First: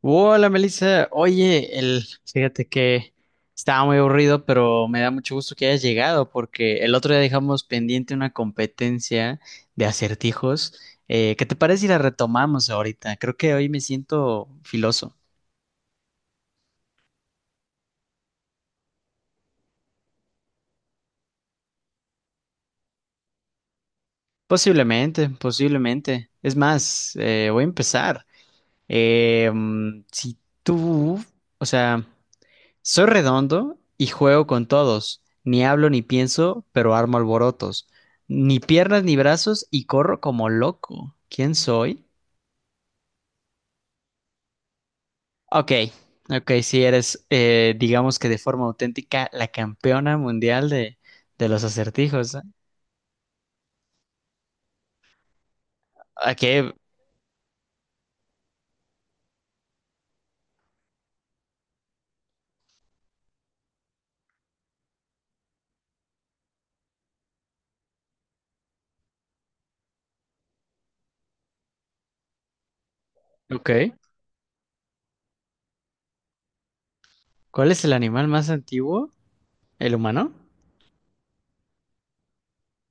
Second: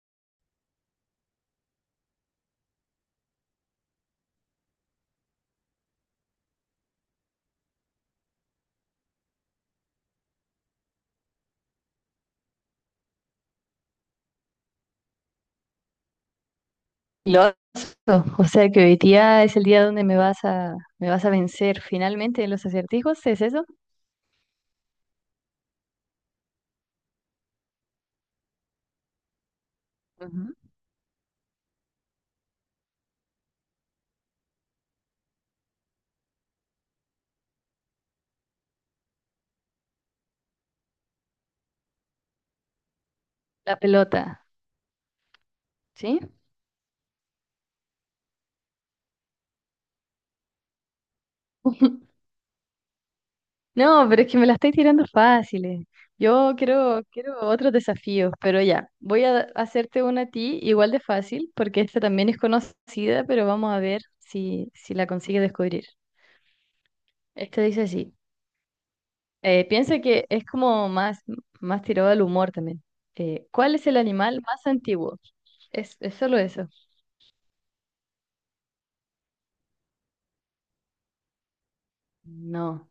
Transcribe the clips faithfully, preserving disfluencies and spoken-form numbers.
Hola Melissa, oye, el, fíjate que estaba muy aburrido, pero me da mucho gusto que hayas llegado porque el otro día dejamos pendiente una competencia de acertijos. Eh, ¿qué te parece si la retomamos ahorita? Creo que hoy me siento filoso. Loco, o sea que hoy día es el día donde me vas a, me vas a vencer finalmente en los acertijos, ¿es eso? Posiblemente, posiblemente. Es más, eh, voy a empezar. Eh, mm, si Ujú. tú, o sea... Soy redondo y juego con todos. Ni hablo ni pienso, pero armo alborotos. Ni piernas ni brazos y corro como loco. ¿Quién soy? La pelota, Ok, ¿sí? ok, si eres, eh, digamos que de forma auténtica, la campeona mundial de, de los acertijos. No, pero es que me la estoy tirando fáciles. Yo Ok, quiero, quiero otros desafíos, pero ya, voy a hacerte una a ti igual de fácil, porque esta también es conocida, pero vamos a ver si, si la consigues descubrir. Esta dice así, eh, piensa que es como más, más tirado al humor también. Eh, ok. ¿cuál es el animal más antiguo? Es, es solo eso. ¿Cuál es el animal más antiguo? ¿El humano? No,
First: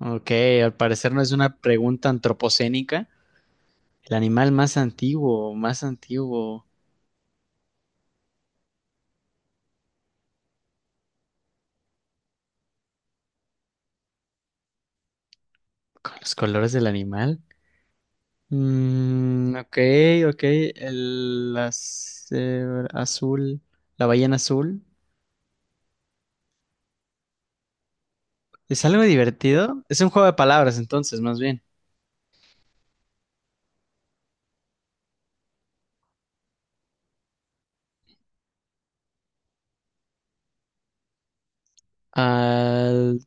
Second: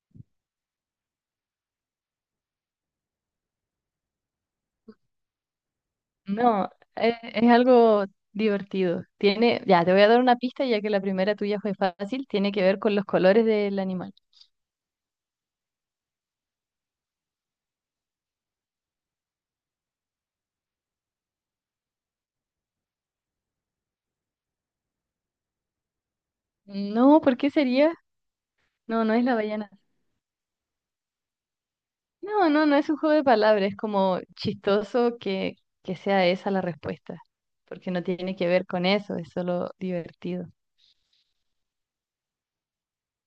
Ok, al parecer no es una pregunta antropocénica. El animal más antiguo, más antiguo, no, es, es algo divertido. Tiene, ya, te voy a dar una pista ya que la primera tuya fue fácil, tiene que ver con los colores del animal. con los colores del animal. Mm, ok, ok. El, las- eh, azul, la ballena azul. No, ¿por qué sería? ¿Es algo No, no es la ballena. divertido? Es un juego de palabras, entonces, más bien. No, no, no es un juego de palabras, es como chistoso que, que sea esa la respuesta, porque no tiene que ver con eso, es solo divertido. Al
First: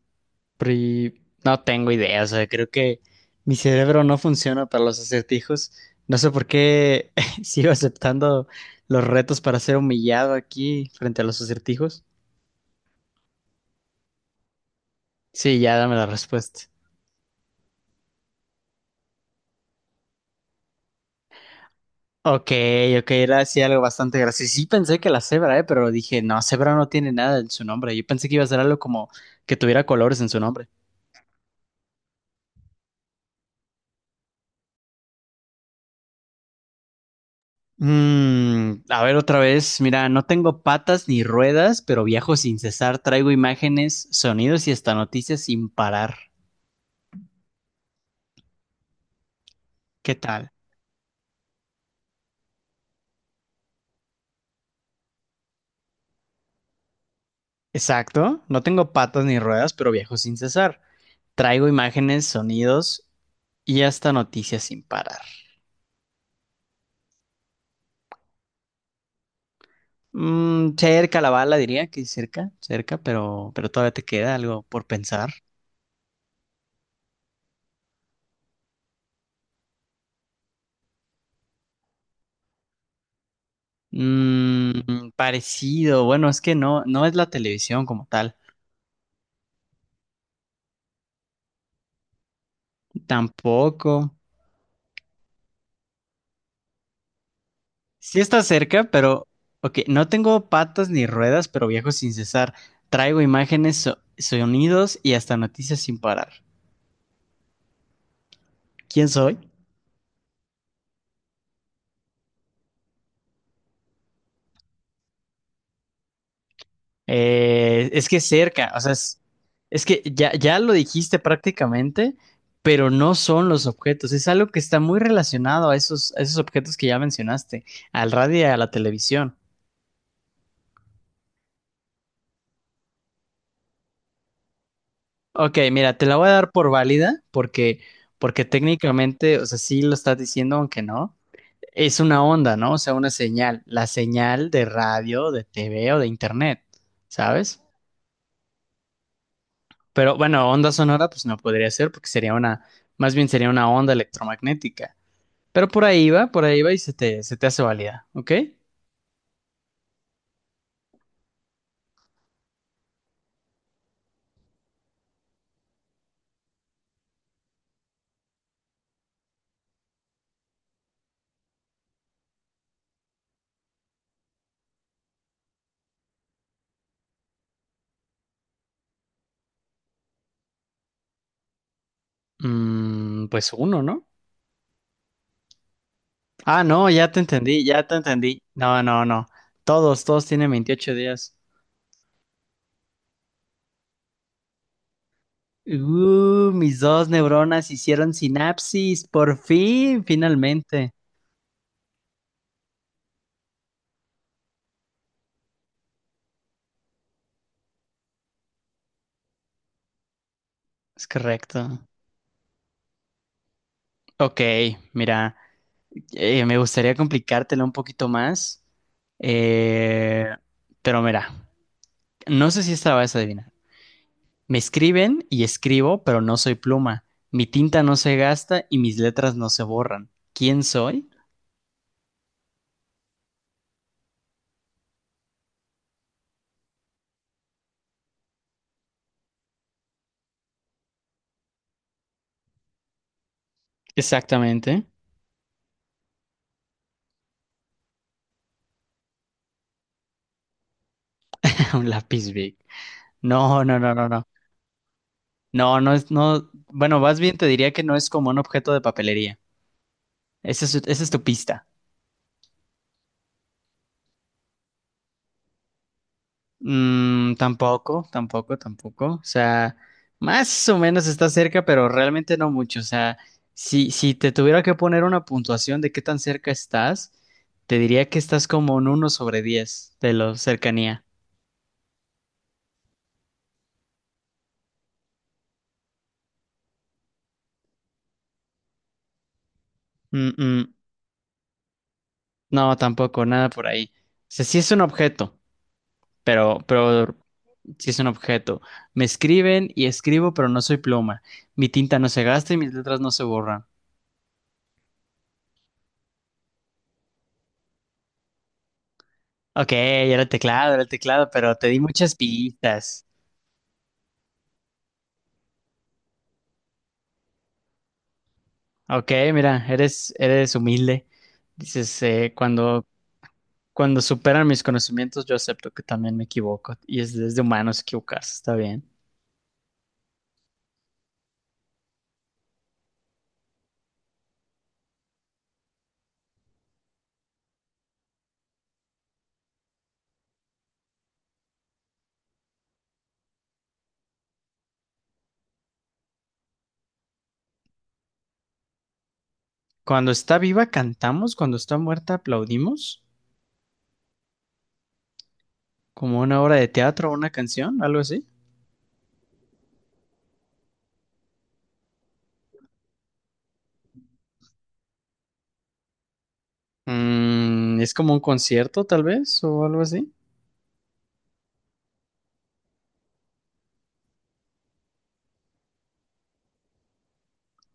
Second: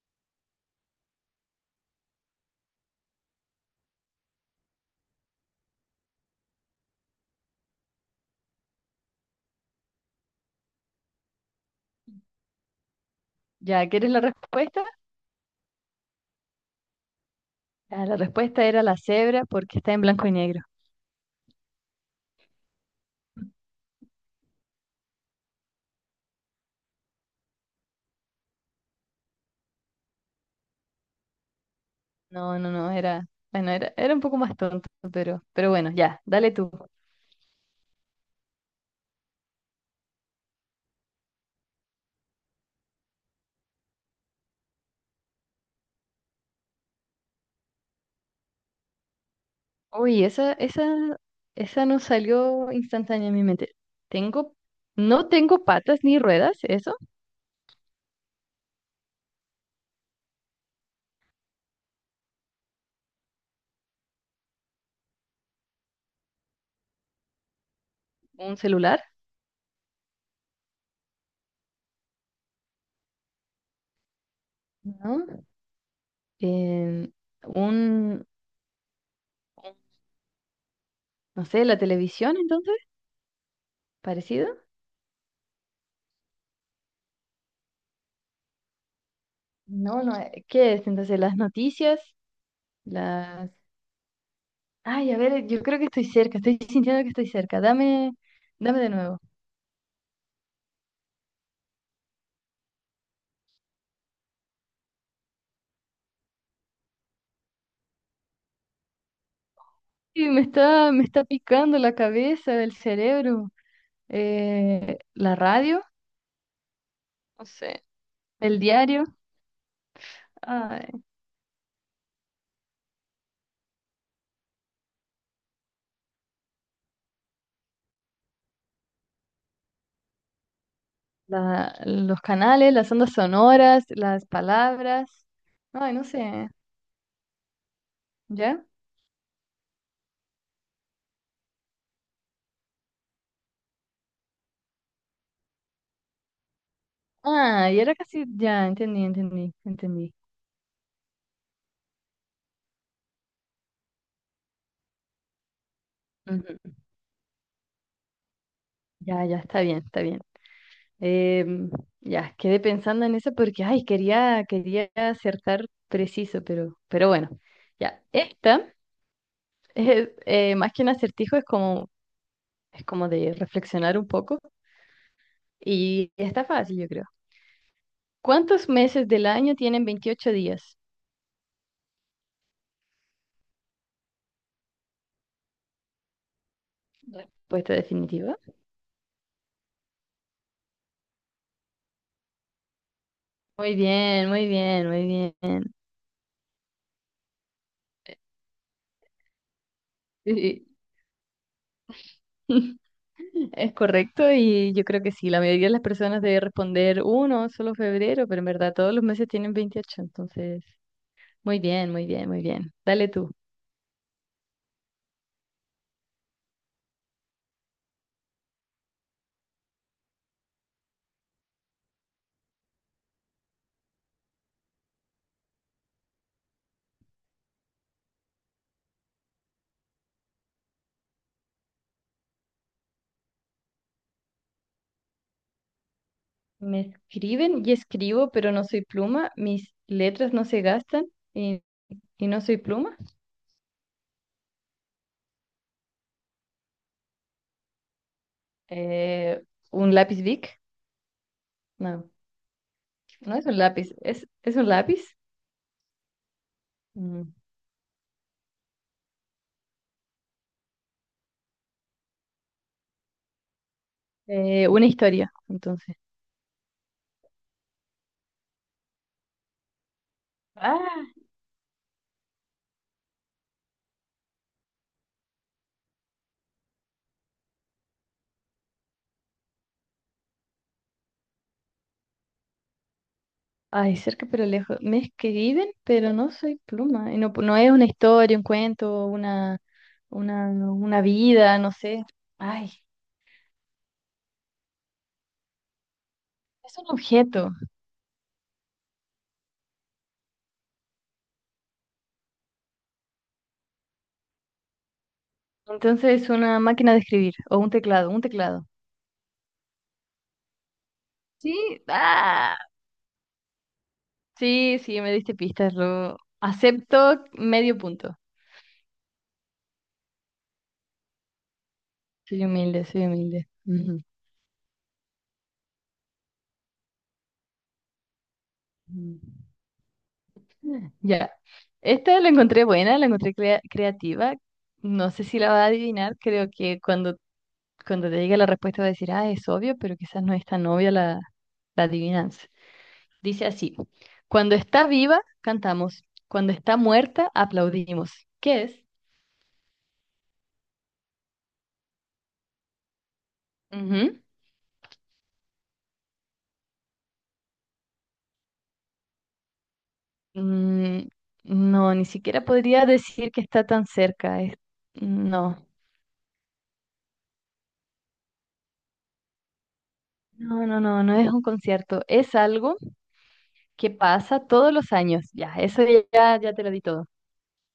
pri- No tengo idea, o sea, creo que mi cerebro no funciona para los acertijos. No sé por qué sigo aceptando los retos para ser humillado aquí frente a los acertijos. ¿Ya quieres la respuesta? Sí, ya dame la respuesta. Ah, la respuesta era la cebra porque está en blanco y negro. Ok, ok, era sí algo bastante gracioso. Sí pensé que la cebra, eh, pero dije, no, cebra no tiene nada en su nombre. Yo pensé que iba a ser algo como que tuviera colores en su nombre. No, no, no, era, bueno, era, era un poco más tonto, pero, pero bueno, ya, dale tú. Mm, a ver otra vez, mira, no tengo patas ni ruedas, pero viajo sin cesar, traigo imágenes, sonidos y hasta noticias sin parar. ¿Qué Uy, tal? esa, esa, esa no salió instantánea en mi mente. Tengo, no tengo patas ni ruedas, eso, Exacto, no tengo patas ni ruedas, pero viajo sin cesar. Traigo imágenes, sonidos y hasta noticias sin parar. un celular, Mm, cerca la bala, diría que cerca, cerca, pero, pero todavía te queda algo por ¿no? pensar. Em, un, un- no sé, la televisión, entonces, parecido. Mm, parecido, bueno, es que no, no es la televisión como tal, No, no, eh, ¿qué es? Entonces, las noticias, las... tampoco. Ay, a ver, yo creo que estoy cerca, estoy sintiendo que estoy cerca. Dame, Sí está dame cerca, de nuevo. pero, ok, no tengo patas ni ruedas, pero viajo sin cesar. Traigo imágenes, so- sonidos y hasta noticias sin parar. ¿Quién soy? Sí, me está, me está picando la cabeza, el cerebro, eh, la radio, no sé, Eh, es que el cerca, o sea, diario. es, es que ya, ya lo Ay. dijiste prácticamente, pero no son los objetos, es algo que está muy relacionado a esos, a esos objetos que ya mencionaste, al radio y a la televisión. La- los canales, las ondas sonoras, las palabras. Ok, Ay, mira, no te la voy a sé. dar por válida porque, porque ¿Ya? técnicamente, o sea, sí lo estás diciendo, aunque no. Es una onda, ¿no? O sea, una señal, la señal de radio, de T V o de internet, ¿sabes? Ah, y era casi. Ya, entendí, entendí, entendí. Pero bueno, onda sonora, pues no podría ser porque sería una, más bien sería una onda electromagnética. Pero por ahí va, por ahí va Ujú. y se te, se te hace válida, ¿ok? Ya, ya, está bien, está bien. Em, ya, quedé pensando en eso porque, ay, quería, quería acertar preciso, pero, pero bueno. Ya, esta es, eh, más que un acertijo, es como, es como de reflexionar un poco. Y está fácil, yo creo. ¿Cuántos meses del año tienen veintiocho días? Mm, pues uno, ¿no? Ah, no, ya te entendí, Respuesta ya te definitiva. entendí. No, no, no. Todos, todos tienen veintiocho días. Muy bien, muy bien, muy bien. Uh, mis dos neuronas hicieron sinapsis, por fin, Sí, sí. finalmente. Es correcto y yo creo que sí, la mayoría de las personas debe responder uno, solo febrero, pero en verdad todos los meses tienen veintiocho entonces, Es muy correcto. bien, muy bien, muy bien. Dale tú. Ok, mira, eh, me gustaría complicártela un poquito más, eh, pero mira, no sé si esta la vas a adivinar. Me escriben y escribo, pero no soy pluma. Mi tinta no se gasta y mis letras no se borran. ¿Quién soy? Me escriben y escribo, pero no soy pluma, mis letras no se gastan y, y no soy pluma. Exactamente. Eh, ¿un lápiz Bic? Un No, lápiz big. no es un No, no, no, lápiz, no, no. es, es un lápiz. No, no es, no. Bueno, más Mm. bien te diría que no es como un objeto de papelería. Esa es, esa es tu pista. Eh, una historia, entonces. Mm, tampoco, tampoco, tampoco. O sea, más o menos Ah. está cerca, pero realmente no mucho. O sea, si, si te tuviera que poner una puntuación de qué tan cerca estás, te diría que estás como en uno sobre diez de la cercanía. Ay, cerca pero lejos. Me escriben, pero no soy pluma. Y no, no es una historia, un cuento, una, Mm, una, mm, una vida, no sé. Ay, no, tampoco, nada por ahí. O sea, sí es un objeto, pero, es un pero objeto. sí es un objeto. Me escriben y escribo, pero no soy pluma. Mi tinta no se gasta y mis letras no se borran. Entonces es una máquina de escribir o un teclado, un teclado. Ok, era el teclado, era el teclado, pero te di Sí, muchas ah, pistas. sí, sí, me diste pistas. Lo acepto medio punto. Ok, mira, eres, eres humilde. Dices, eh, Soy humilde, cuando, soy humilde. cuando Ujú. superan mis conocimientos, yo acepto que también me equivoco. Y es desde humanos equivocarse, está bien. Mm. Ya. Esta la encontré buena, la encontré crea- creativa. No sé si la va a adivinar. Creo que cuando cuando te llegue la respuesta va a decir, ah, es obvio, pero quizás no es tan obvia la, la adivinanza. Dice así, cuando está viva, cantamos, cuando está muerta, aplaudimos. ¿Qué es? Cuando está viva, cantamos. Cuando está muerta, aplaudimos. Ujú. Como una obra de teatro o una canción, algo así. Mm, no, ni siquiera podría decir que está tan cerca. Es- no, Mm, es como un concierto, tal vez, o algo así. no, no, no, no es un concierto. Es algo que pasa todos los años. Ya, eso ya, ya te lo di todo.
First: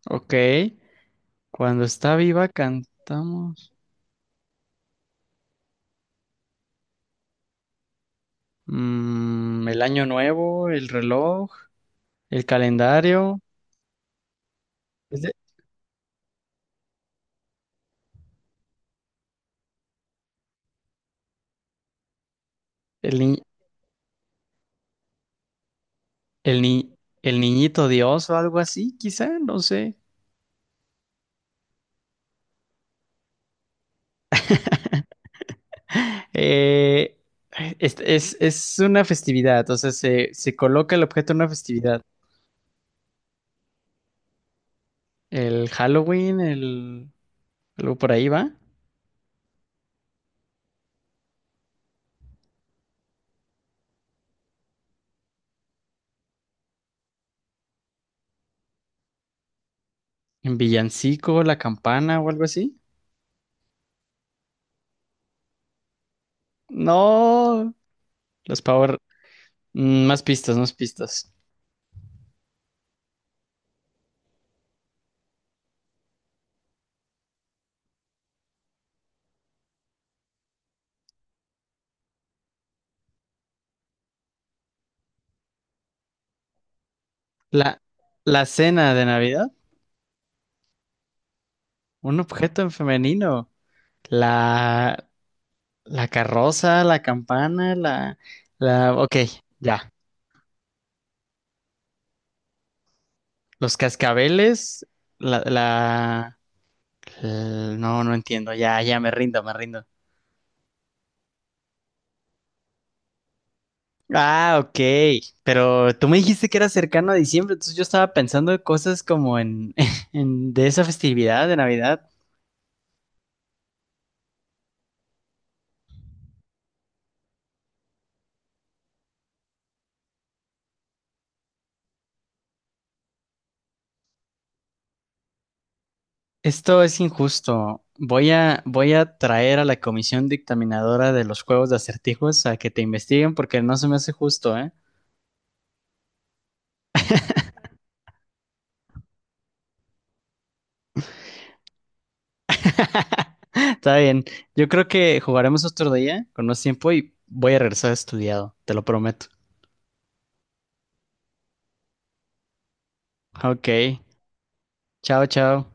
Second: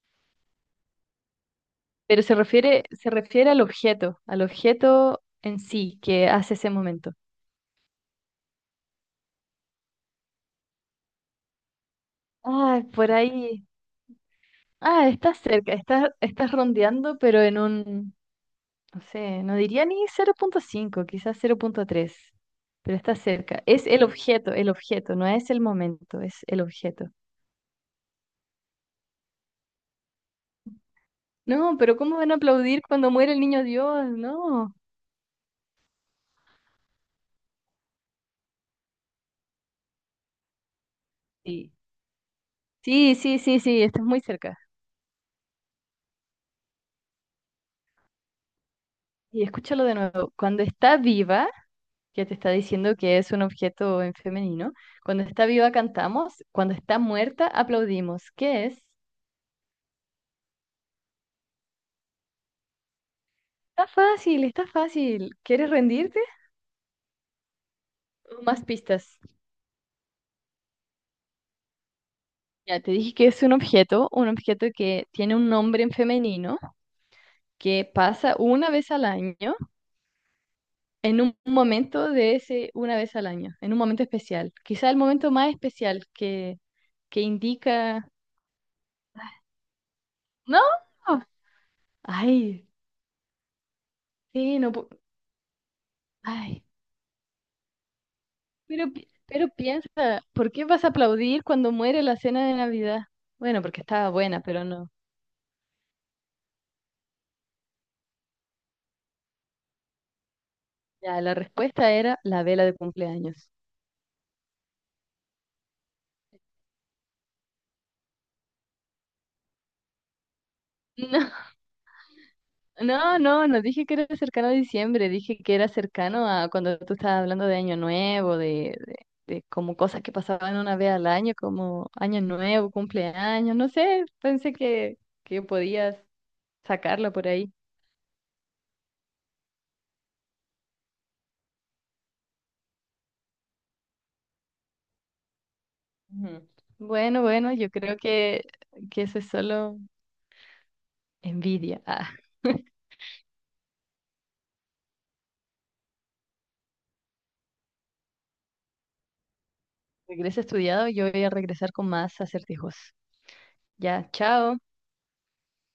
Ok. Cuando está Pero se viva, refiere, se refiere al cantamos. objeto, al objeto en sí que hace ese momento. Mm, el año nuevo, el reloj, el Ay, por calendario. ahí. Ah, Es de- está cerca, está, estás rondeando, pero en un, no sé, no diría ni cero punto cinco, quizás cero punto tres, pero está el, in- cerca. Es el objeto, el objeto, no es el momento, es el El ni- objeto. El niñito Dios o algo así, quizá, no sé. No, pero ¿cómo van a aplaudir cuando muere el niño Dios? No. Eh, es, es- es una festividad, o sea, se, se coloca el objeto en una Sí, festividad. sí, sí, sí, sí, estás muy cerca. El Halloween, el, algo por ahí va. Y escúchalo de nuevo. Cuando está viva, que te está diciendo que es un objeto en femenino, cuando está viva cantamos, cuando está muerta aplaudimos. ¿Qué es? En villancico, la campana o algo así. Está fácil, está fácil. ¿Quieres rendirte? No, los Más Power. pistas. mm, Más pistas, más pistas. Ya te dije que es un objeto, un objeto que tiene un nombre en femenino, que pasa una vez al año, en un momento de ese una vez al año, en un momento especial. Quizá el momento más especial que, que La, indica... la cena de Navidad, No, un objeto ay, en femenino. sí, no... pu- La, la Ay, carroza, la campana, la, pero, la, pi- ok, pero ya. piensa, ¿por qué vas a aplaudir cuando muere la cena de Navidad? Bueno, Los porque estaba buena, pero cascabeles, no. la, la, l- no, no entiendo, ya, ya me rindo, me rindo. Ya, la respuesta era la vela de cumpleaños. Ah, ok, pero tú me dijiste que era cercano a diciembre, entonces yo estaba pensando en cosas como en, en de esa No, festividad de Navidad. no, no, no dije que era cercano a diciembre, dije que era cercano a cuando tú estabas hablando de Año Nuevo, de, de, de como cosas que pasaban una vez al año, como Año Nuevo, cumpleaños, no sé, pensé que, que podías Esto es sacarlo por ahí. injusto. Voy a, voy a traer a la comisión dictaminadora de los juegos de acertijos a que te investiguen porque no se me hace justo, ¿eh? Ujú. Bueno, bueno, yo creo que, que eso es solo envidia. Ah, Está bien. Yo creo que jugaremos otro día con más tiempo y voy a regresar estudiado, te lo prometo. regreso estudiado, yo voy a regresar con más acertijos. Ok, Ya, chao. chao, chao.